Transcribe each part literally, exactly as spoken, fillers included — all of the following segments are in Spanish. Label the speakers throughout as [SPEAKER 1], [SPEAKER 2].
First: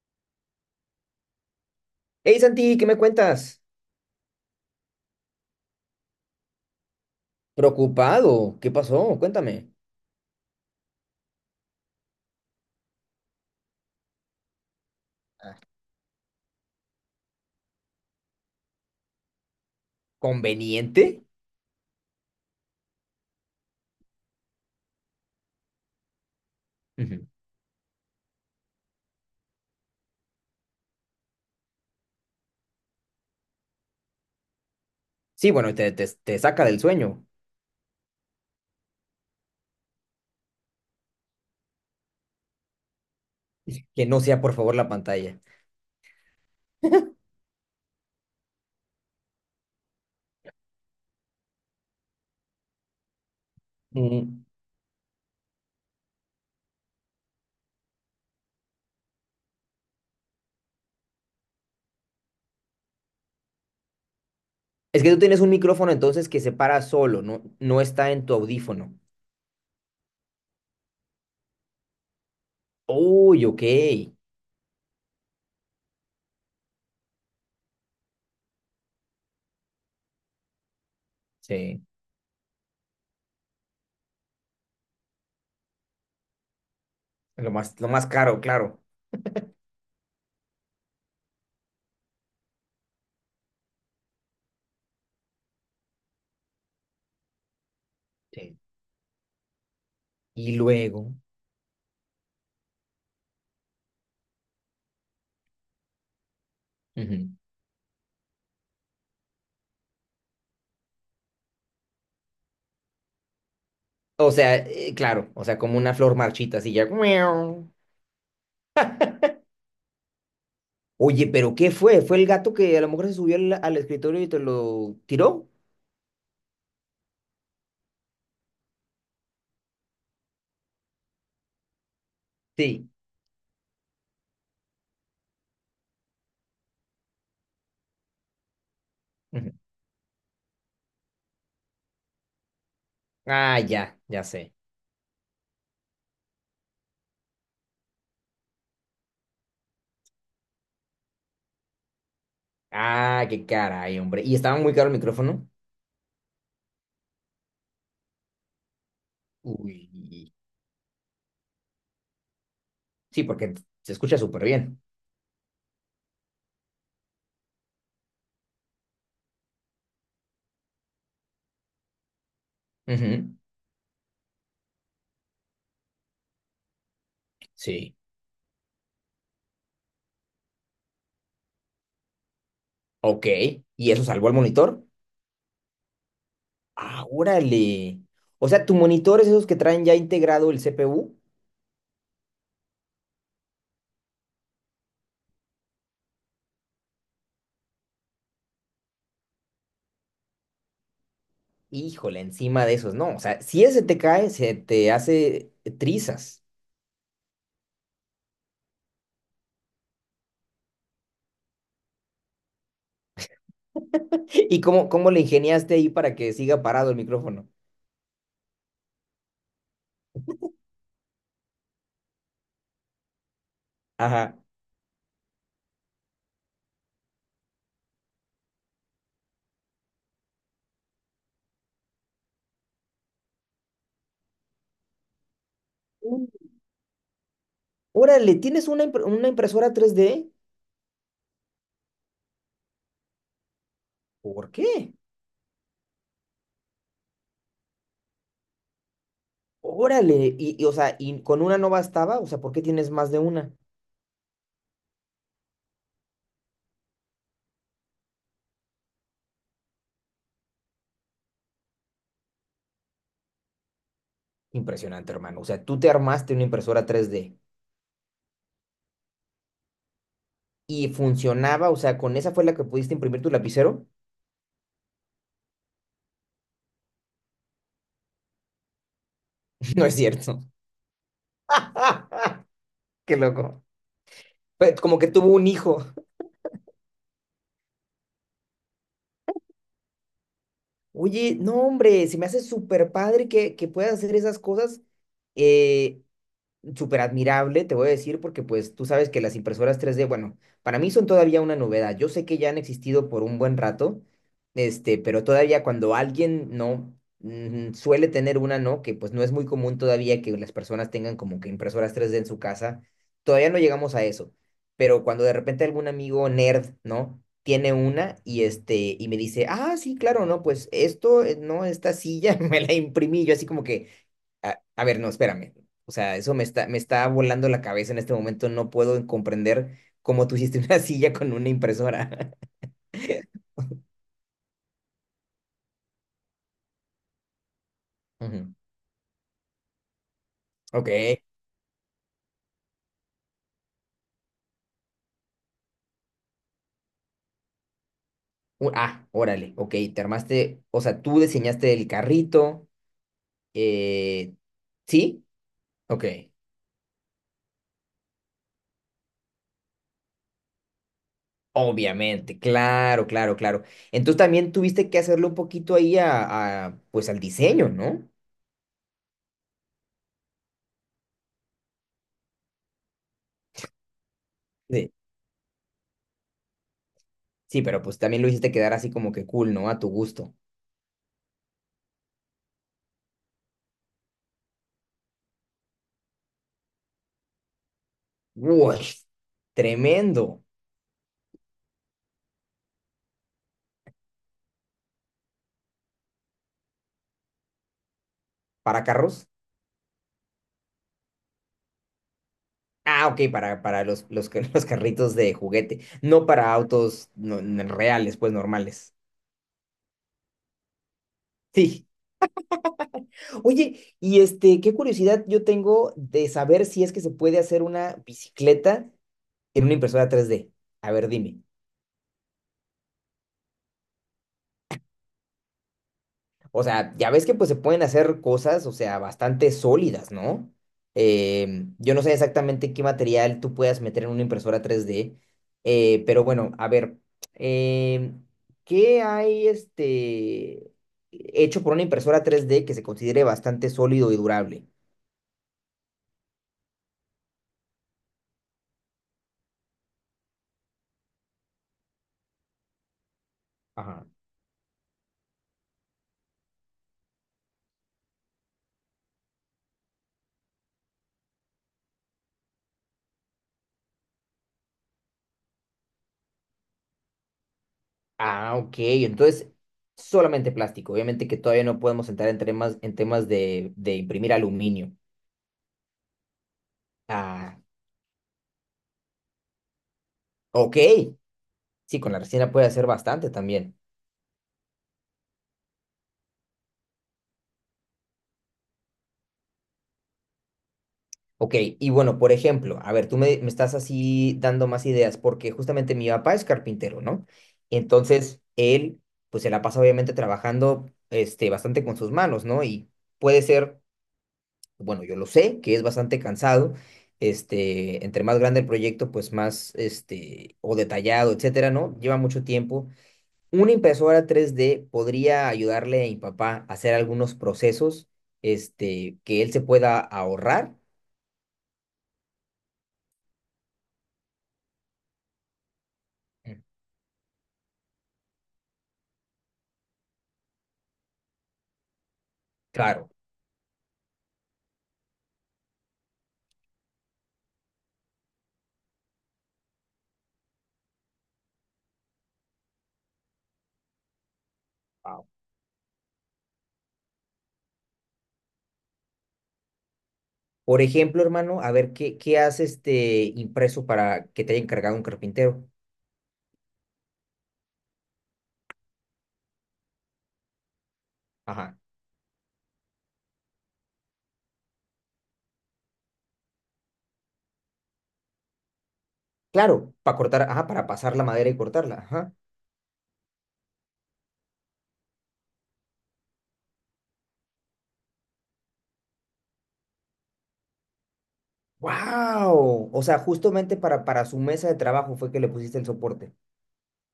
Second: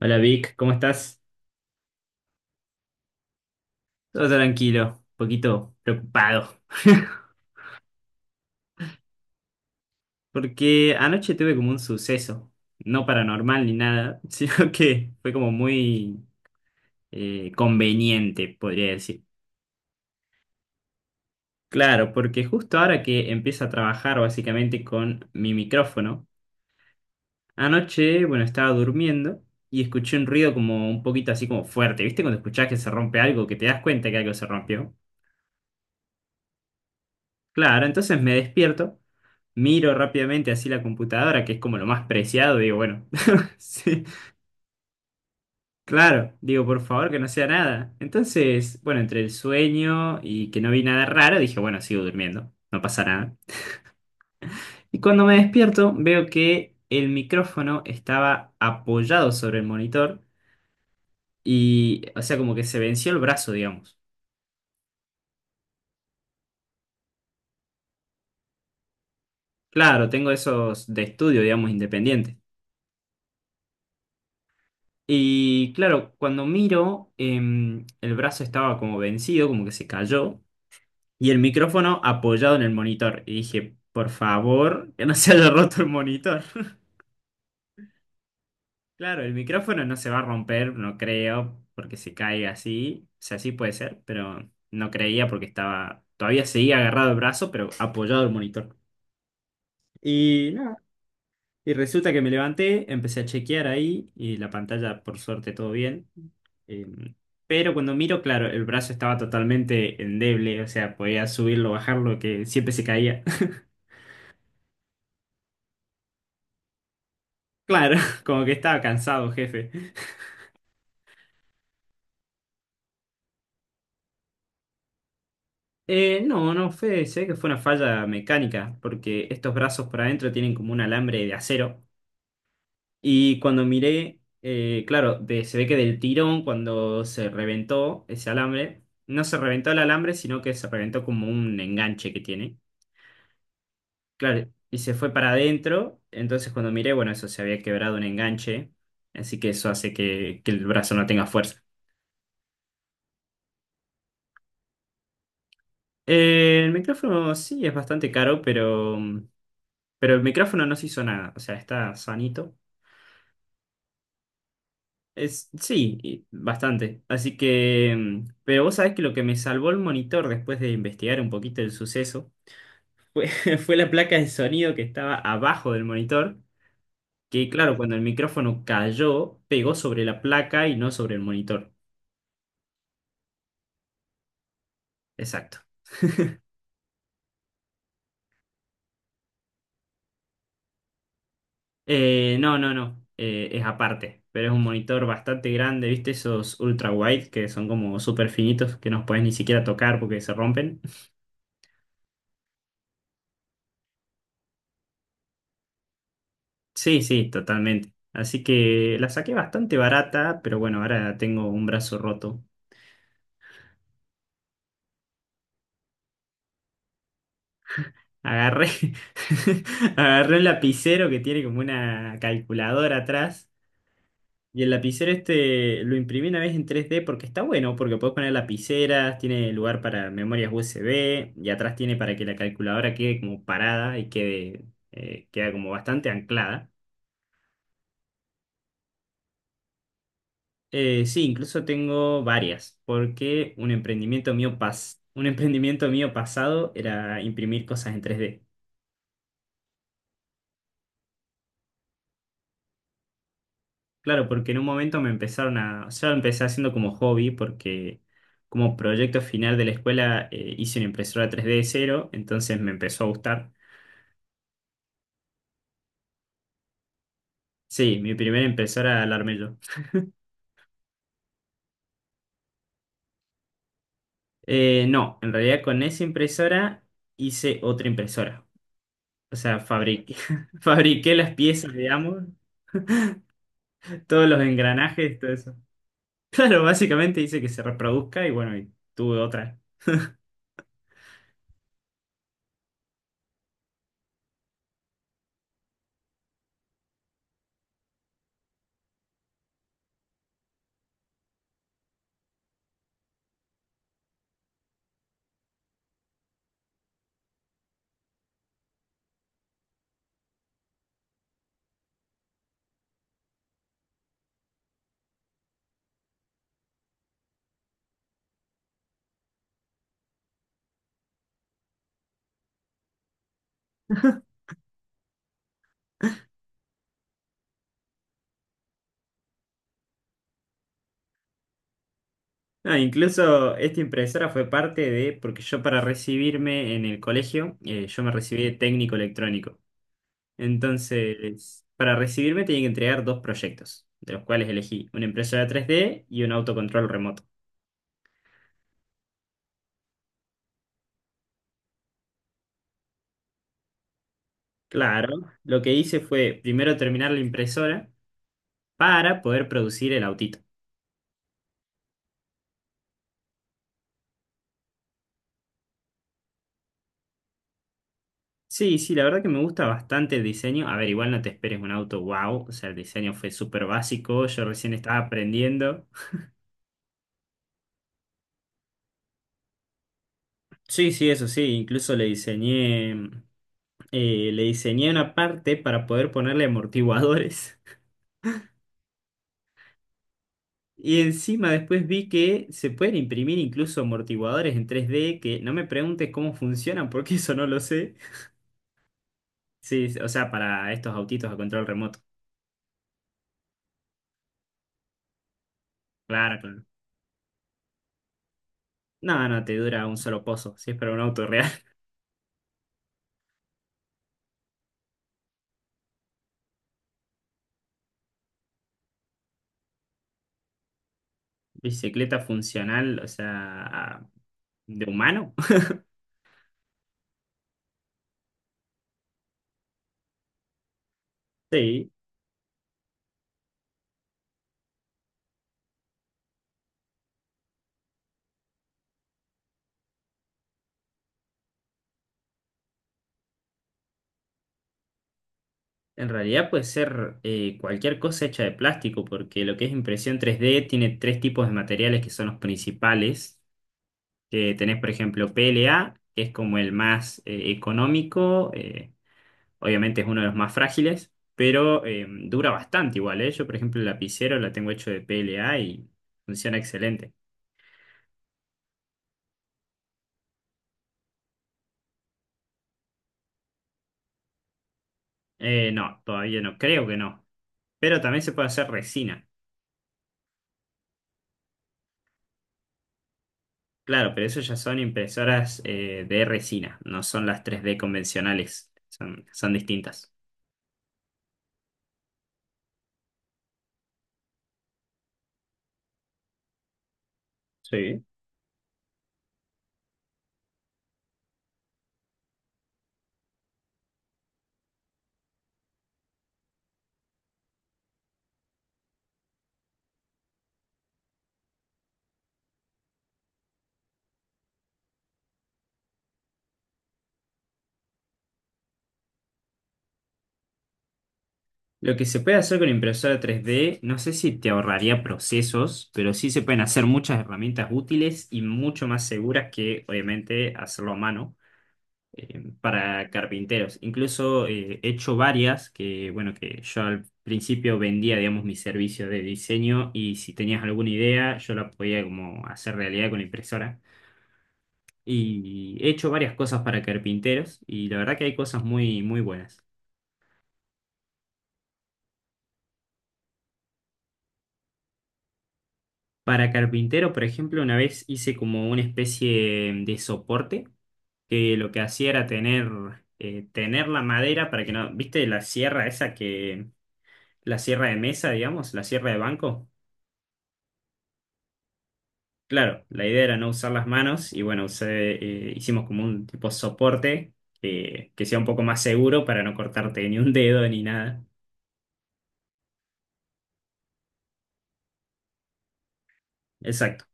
[SPEAKER 1] Hola Vic, ¿cómo estás?
[SPEAKER 2] Hey Santi, ¿qué me cuentas?
[SPEAKER 1] Todo tranquilo, un poquito preocupado.
[SPEAKER 2] Preocupado, ¿qué pasó? Cuéntame.
[SPEAKER 1] Porque anoche tuve como un suceso, no paranormal ni nada, sino que fue como
[SPEAKER 2] Ah.
[SPEAKER 1] muy eh, conveniente, podría decir.
[SPEAKER 2] ¿Conveniente?
[SPEAKER 1] Claro, porque justo ahora que empiezo a trabajar básicamente con mi micrófono,
[SPEAKER 2] Ujú.
[SPEAKER 1] anoche, bueno, estaba durmiendo y escuché un ruido como un poquito así como fuerte. ¿Viste cuando escuchás que se rompe algo, que te das cuenta que algo se rompió?
[SPEAKER 2] Sí, bueno, te, te, te saca del sueño.
[SPEAKER 1] Claro, entonces me despierto, miro rápidamente así la computadora, que es como lo más preciado, digo, bueno, sí,
[SPEAKER 2] Que no sea, por favor, la pantalla.
[SPEAKER 1] claro, digo, por favor que no sea nada. Entonces, bueno, entre el sueño y que no vi nada raro, dije, bueno, sigo durmiendo, no pasa nada.
[SPEAKER 2] Mm.
[SPEAKER 1] Y cuando me despierto, veo que el micrófono estaba apoyado sobre el monitor y, o sea, como que se venció el brazo, digamos.
[SPEAKER 2] Es que tú tienes un micrófono entonces que se para solo, no, no está en tu audífono.
[SPEAKER 1] Claro, tengo esos de estudio, digamos, independientes.
[SPEAKER 2] Uy, ok.
[SPEAKER 1] Y claro, cuando miro, em, el brazo estaba como vencido, como que se cayó, y el
[SPEAKER 2] Sí,
[SPEAKER 1] micrófono apoyado en el monitor. Y dije, por favor, que no se haya roto el monitor.
[SPEAKER 2] lo más, lo más caro, claro.
[SPEAKER 1] Claro, el micrófono no se va a romper, no creo, porque se cae así. O sea, sí puede ser, pero no creía porque estaba, todavía seguía agarrado el brazo, pero apoyado el
[SPEAKER 2] Sí.
[SPEAKER 1] monitor. Y
[SPEAKER 2] Y
[SPEAKER 1] nada,
[SPEAKER 2] luego.
[SPEAKER 1] y resulta que me levanté, empecé a chequear ahí y la pantalla, por suerte, todo bien. Eh,
[SPEAKER 2] Ujú.
[SPEAKER 1] pero cuando miro, claro, el brazo estaba totalmente endeble, o sea, podía subirlo, bajarlo, que siempre se caía.
[SPEAKER 2] O sea, eh, claro, o sea, como una flor marchita, así ya. Miau.
[SPEAKER 1] Claro, como que estaba cansado, jefe.
[SPEAKER 2] Oye, pero ¿qué fue? ¿Fue el gato que a lo mejor se subió al, al escritorio y te lo tiró?
[SPEAKER 1] Eh, no, no, fue, sé que fue una falla mecánica, porque estos brazos por adentro tienen como un alambre de acero.
[SPEAKER 2] Sí.
[SPEAKER 1] Y cuando miré, eh, claro, de- se ve que del tirón, cuando se reventó ese alambre, no se
[SPEAKER 2] Ujú.
[SPEAKER 1] reventó el alambre, sino que se reventó como un enganche que tiene.
[SPEAKER 2] Ah, ya, ya
[SPEAKER 1] Claro,
[SPEAKER 2] sé.
[SPEAKER 1] y se fue para adentro. Entonces cuando miré, bueno, eso se había quebrado un enganche. Así que eso hace que, que el brazo no tenga fuerza.
[SPEAKER 2] Ah, qué caray, hombre. ¿Y estaba muy caro el micrófono?
[SPEAKER 1] Eh, el micrófono sí es bastante caro, pero, pero el
[SPEAKER 2] Uy.
[SPEAKER 1] micrófono no se hizo nada. O sea, está sanito.
[SPEAKER 2] Sí, porque se escucha súper bien.
[SPEAKER 1] Es, sí, y bastante. Así que, mm, pero vos sabés que lo que me salvó el monitor después de investigar un poquito el suceso fue,
[SPEAKER 2] Ujú.
[SPEAKER 1] fue la placa de sonido que estaba abajo del monitor, que claro, cuando
[SPEAKER 2] Sí.
[SPEAKER 1] el micrófono cayó, pegó sobre la placa y no sobre el monitor.
[SPEAKER 2] Ok. ¿Y eso salvó el monitor?
[SPEAKER 1] Exacto.
[SPEAKER 2] Ah, órale. O sea, tu monitor es esos que traen ya integrado el C P U.
[SPEAKER 1] Eh, no, no, no, eh, es aparte, pero es un monitor bastante grande, ¿viste? Esos ultra wide que son como súper finitos que no puedes ni siquiera tocar porque se rompen.
[SPEAKER 2] Híjole, encima de esos, no. O sea, si ese te cae, se te hace trizas.
[SPEAKER 1] Sí, sí, totalmente. Así que la saqué bastante barata, pero bueno, ahora tengo un brazo roto.
[SPEAKER 2] ¿Y cómo, cómo le ingeniaste ahí para que siga parado el micrófono?
[SPEAKER 1] Agarré, agarré un lapicero que tiene como una calculadora atrás.
[SPEAKER 2] Ajá.
[SPEAKER 1] Y el lapicero este lo imprimí una vez en tres D porque está bueno, porque puedes poner lapiceras, tiene lugar para memorias U S B y atrás tiene para que la calculadora quede como parada y quede, eh, queda como bastante
[SPEAKER 2] Mm.
[SPEAKER 1] anclada.
[SPEAKER 2] Órale, ¿tienes una, impre- una impresora tres d?
[SPEAKER 1] Eh, sí, incluso tengo varias, porque un emprendimiento
[SPEAKER 2] ¿Por
[SPEAKER 1] mío
[SPEAKER 2] qué?
[SPEAKER 1] pas- un emprendimiento mío pasado era imprimir cosas en tres D.
[SPEAKER 2] Órale, y, y, o sea, y con una no bastaba, o sea, ¿por qué tienes más de una?
[SPEAKER 1] Claro, porque en un momento me empezaron a, yo empecé haciendo como hobby, porque como proyecto final de la escuela eh, hice una impresora tres D de cero, entonces me empezó a gustar.
[SPEAKER 2] Impresionante, hermano. O sea, tú te armaste una impresora tres d
[SPEAKER 1] Sí, mi primera impresora la armé yo.
[SPEAKER 2] y funcionaba, o sea, con esa fue la que pudiste imprimir tu lapicero.
[SPEAKER 1] Eh, no, en realidad con esa impresora hice otra impresora. O sea,
[SPEAKER 2] No es
[SPEAKER 1] fabriqué,
[SPEAKER 2] cierto.
[SPEAKER 1] fabriqué las piezas, digamos,
[SPEAKER 2] Qué loco.
[SPEAKER 1] todos los
[SPEAKER 2] Pe- Como que
[SPEAKER 1] engranajes,
[SPEAKER 2] tuvo
[SPEAKER 1] todo
[SPEAKER 2] un
[SPEAKER 1] eso.
[SPEAKER 2] hijo.
[SPEAKER 1] Claro, básicamente dice que se reproduzca y bueno, y tuve otra.
[SPEAKER 2] Oye, no, hombre, se me hace súper padre que, que puedas hacer esas cosas. eh, súper admirable, te voy a decir, porque pues tú sabes que las impresoras tres d, bueno, para mí son todavía una novedad. Yo sé que ya han existido por un buen rato, este, pero todavía cuando alguien no mm, suele tener una, ¿no? Que pues no es muy común todavía que las personas tengan como que impresoras tres d en su casa, todavía no llegamos a eso. Pero cuando de repente algún amigo nerd, ¿no?, tiene una y este y me dice: "Ah, sí, claro, no, pues esto, eh, no, esta silla me la imprimí yo, así como que a, a ver, no, espérame". O sea, eso me está, me está volando la cabeza en este momento. No puedo comprender cómo tú hiciste una silla con una impresora.
[SPEAKER 1] No, incluso esta impresora fue parte de, porque yo para recibirme en el colegio, eh, yo me recibí de
[SPEAKER 2] Ujú.
[SPEAKER 1] técnico electrónico.
[SPEAKER 2] Ok.
[SPEAKER 1] Entonces, para recibirme tenía que entregar dos proyectos, de los cuales elegí una impresora tres d y un autocontrol remoto.
[SPEAKER 2] U- Ah, órale. Ok, te armaste. O sea, tú diseñaste el carrito. eh, ¿sí?
[SPEAKER 1] Claro, lo que hice
[SPEAKER 2] Ok.
[SPEAKER 1] fue primero terminar la impresora para poder producir el autito.
[SPEAKER 2] Obviamente, claro, claro, claro. Entonces también tuviste que hacerlo un poquito ahí a, a, pues al diseño, ¿no?
[SPEAKER 1] Sí, sí, la verdad que me gusta bastante el diseño. A ver, igual no te esperes un auto wow, o sea, el diseño fue súper básico, yo recién
[SPEAKER 2] Sí.
[SPEAKER 1] estaba aprendiendo.
[SPEAKER 2] Sí, pero pues también lo hiciste quedar así como que cool, ¿no? A tu gusto.
[SPEAKER 1] Sí, sí, eso sí, incluso le diseñé, eh, le diseñé una parte para poder ponerle amortiguadores.
[SPEAKER 2] Uy, tremendo.
[SPEAKER 1] Y encima después vi que se pueden imprimir incluso amortiguadores en tres D, que no me preguntes cómo funcionan, porque eso no lo sé.
[SPEAKER 2] ¿Para carros?
[SPEAKER 1] Sí, o sea, para estos autitos a control remoto.
[SPEAKER 2] Ah, ok, para, para los, los, ca- los carritos de juguete, no
[SPEAKER 1] Claro,
[SPEAKER 2] para
[SPEAKER 1] claro.
[SPEAKER 2] autos no- n- reales, pues normales.
[SPEAKER 1] No, no, te dura un solo pozo, si es para un auto real.
[SPEAKER 2] Sí. Oye, y este, qué curiosidad yo tengo de saber si es que se puede hacer una bicicleta en una impresora tres d. A ver, dime.
[SPEAKER 1] Bicicleta funcional, o sea, de humano.
[SPEAKER 2] O sea, ya ves que pues se pueden hacer cosas, o sea, bastante sólidas, ¿no? Eh,
[SPEAKER 1] Sí,
[SPEAKER 2] yo no sé exactamente qué material tú puedas meter en una impresora tres d, eh, pero bueno, a ver, eh, ¿qué hay este hecho por una impresora tres d que se considere bastante sólido y durable?
[SPEAKER 1] en realidad puede ser eh, cualquier cosa hecha de plástico, porque lo que es impresión tres d tiene tres tipos de materiales que son los principales.
[SPEAKER 2] Ajá.
[SPEAKER 1] Que tenés, por ejemplo, P L A, que es como el más eh, económico, eh, obviamente es uno de los más frágiles, pero eh, dura bastante igual, ¿eh? Yo, por ejemplo, el lapicero la tengo hecho de P L A y funciona excelente.
[SPEAKER 2] Ah, ok, entonces solamente plástico. Obviamente que todavía no podemos entrar en temas, en temas de, de imprimir aluminio.
[SPEAKER 1] Eh, no, todavía no, creo que no.
[SPEAKER 2] Ah,
[SPEAKER 1] Pero también se puede hacer resina.
[SPEAKER 2] ok, sí, con la resina puede hacer bastante también.
[SPEAKER 1] Claro, pero eso ya son impresoras eh, de resina, no son las tres D convencionales, son, son distintas.
[SPEAKER 2] Ok, y bueno, por ejemplo, a ver, tú me, me estás así dando más ideas, porque justamente mi papá es carpintero, ¿no?
[SPEAKER 1] Sí.
[SPEAKER 2] Entonces, él, pues se la pasa obviamente trabajando, este, bastante con sus manos, ¿no? Y puede ser, bueno, yo lo sé, que es bastante cansado, este, entre más grande el proyecto, pues más, este, o detallado, etcétera, ¿no? Lleva mucho tiempo. Una impresora tres d podría ayudarle a mi papá a hacer algunos procesos, este, que él se pueda ahorrar.
[SPEAKER 1] Lo que se puede hacer con impresora tres D, no sé si te ahorraría procesos, pero sí se pueden hacer muchas herramientas útiles y mucho más seguras que, obviamente, hacerlo a mano eh, para
[SPEAKER 2] Claro.
[SPEAKER 1] carpinteros. Incluso eh, he hecho varias que, bueno, que yo al principio vendía, digamos, mi servicio de diseño y si tenías alguna idea, yo la podía como hacer realidad con la impresora.
[SPEAKER 2] Wow.
[SPEAKER 1] Y he hecho varias cosas para carpinteros y la verdad que hay cosas muy, muy buenas.
[SPEAKER 2] Por ejemplo, hermano, a ver, ¿qué, qué has este impreso para que te haya encargado un carpintero?
[SPEAKER 1] Para carpintero, por ejemplo, una vez hice como una especie de soporte que lo
[SPEAKER 2] Ajá.
[SPEAKER 1] que hacía era tener, eh, tener la madera para que no, ¿viste la sierra esa que, la sierra de mesa, digamos, la sierra de banco?
[SPEAKER 2] Claro, para cortar, ajá, para pasar la madera y cortarla. Ajá.
[SPEAKER 1] Claro, la idea era no usar las manos y bueno, usé, eh, hicimos como un tipo soporte que que sea un poco más seguro para no cortarte ni un dedo ni nada.
[SPEAKER 2] ¡Wow! O sea, justamente para, para su mesa de trabajo fue que le pusiste el soporte.
[SPEAKER 1] Exacto.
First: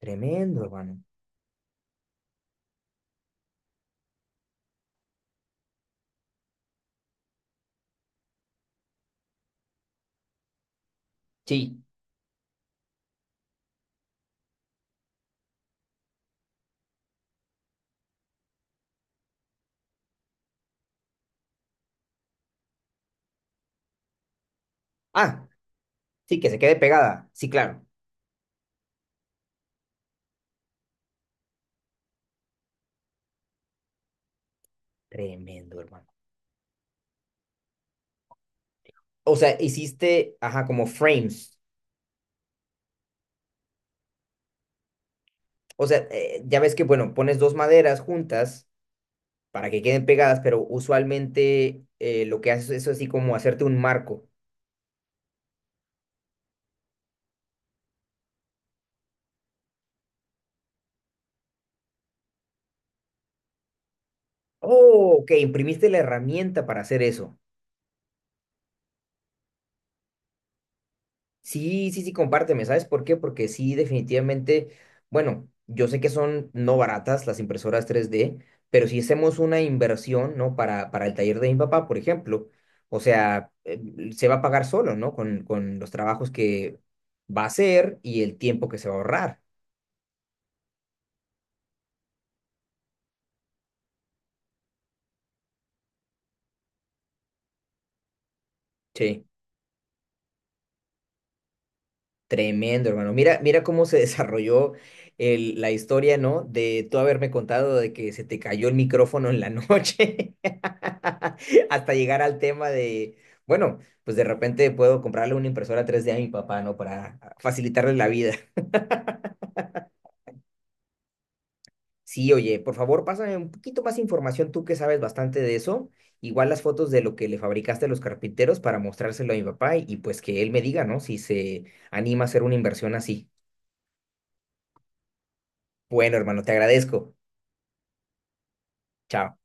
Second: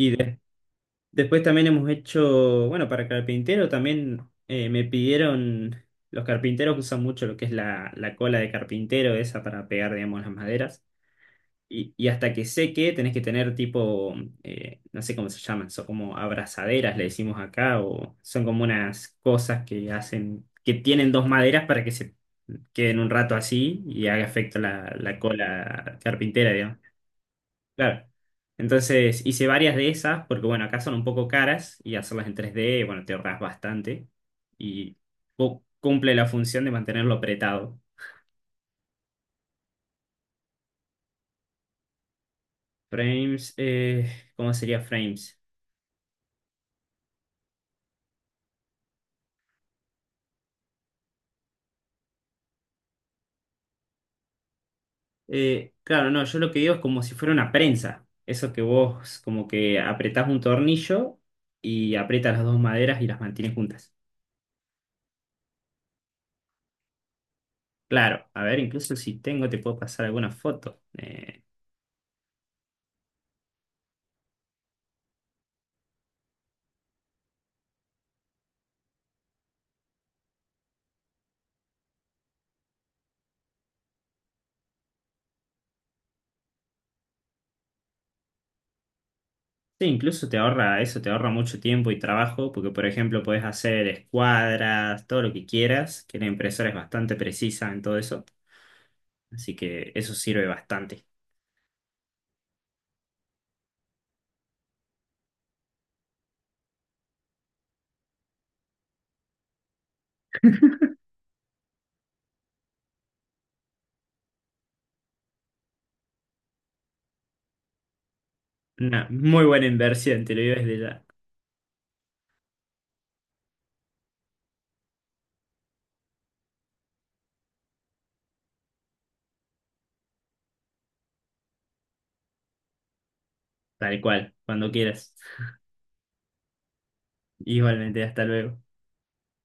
[SPEAKER 2] Tremendo, hermano.
[SPEAKER 1] Después también hemos hecho, bueno, para carpintero también eh, me pidieron, los carpinteros usan mucho lo que es la, la cola de carpintero, esa para pegar, digamos, las maderas.
[SPEAKER 2] Sí.
[SPEAKER 1] Y, y hasta que seque tenés que tener tipo, eh, no sé cómo se llaman, son como abrazaderas, le decimos acá, o son como unas cosas que hacen, que tienen dos maderas para que se queden un rato así y haga efecto la, la
[SPEAKER 2] Ah,
[SPEAKER 1] cola
[SPEAKER 2] sí, que
[SPEAKER 1] carpintera,
[SPEAKER 2] se quede
[SPEAKER 1] digamos.
[SPEAKER 2] pegada. Sí, claro.
[SPEAKER 1] Claro. Entonces hice varias de esas, porque bueno, acá son un poco caras y hacerlas en tres d bueno, te ahorras bastante y cu-
[SPEAKER 2] Tremendo, hermano.
[SPEAKER 1] cumple la función de mantenerlo apretado.
[SPEAKER 2] O sea, hiciste, ajá, como frames.
[SPEAKER 1] Frames, eh, ¿cómo sería frames?
[SPEAKER 2] O sea, eh, ya ves que, bueno, pones dos maderas juntas para que queden pegadas, pero usualmente eh, lo que haces es así como hacerte un marco.
[SPEAKER 1] Eh, claro, no, yo lo que digo es como si fuera una prensa. Eso que vos como que apretás un tornillo y aprietas las dos maderas y las mantienes juntas.
[SPEAKER 2] Oh, ok, imprimiste la herramienta para hacer eso.
[SPEAKER 1] Claro, a ver, incluso si tengo, te puedo pasar alguna foto. Eh,
[SPEAKER 2] Sí, sí, sí, compárteme. ¿Sabes por qué? Porque sí, definitivamente, bueno, yo sé que son no baratas las impresoras tres d, pero si hacemos una inversión, ¿no? Para, para el taller de mi papá, por ejemplo, o sea, eh, se va a pagar solo, ¿no? Con, con los trabajos que va a hacer y el tiempo que se va a ahorrar.
[SPEAKER 1] Sí, incluso te ahorra eso, te ahorra mucho tiempo y trabajo, porque por ejemplo podés hacer escuadras, todo lo que quieras, que la impresora es bastante precisa en todo eso,
[SPEAKER 2] Sí.
[SPEAKER 1] así que eso sirve bastante.
[SPEAKER 2] Tremendo, hermano. Mira, mira cómo se desarrolló el- la historia, ¿no? De tú haberme contado de que se te cayó el micrófono en la noche, hasta llegar al tema de, bueno, pues de repente puedo comprarle una impresora tres d a mi papá, ¿no? Para facilitarle la vida.
[SPEAKER 1] Una muy buena inversión, te lo digo desde ya,
[SPEAKER 2] Sí, oye, por favor, pásame un poquito más información, tú que sabes bastante de eso. Igual las fotos de lo que le fabricaste a los carpinteros para mostrárselo a mi papá y, y pues que él me diga, ¿no? Si se anima a hacer una inversión así.
[SPEAKER 1] tal cual, cuando quieras.
[SPEAKER 2] Bueno, hermano, te agradezco.
[SPEAKER 1] Igualmente, hasta luego.
[SPEAKER 2] Chao.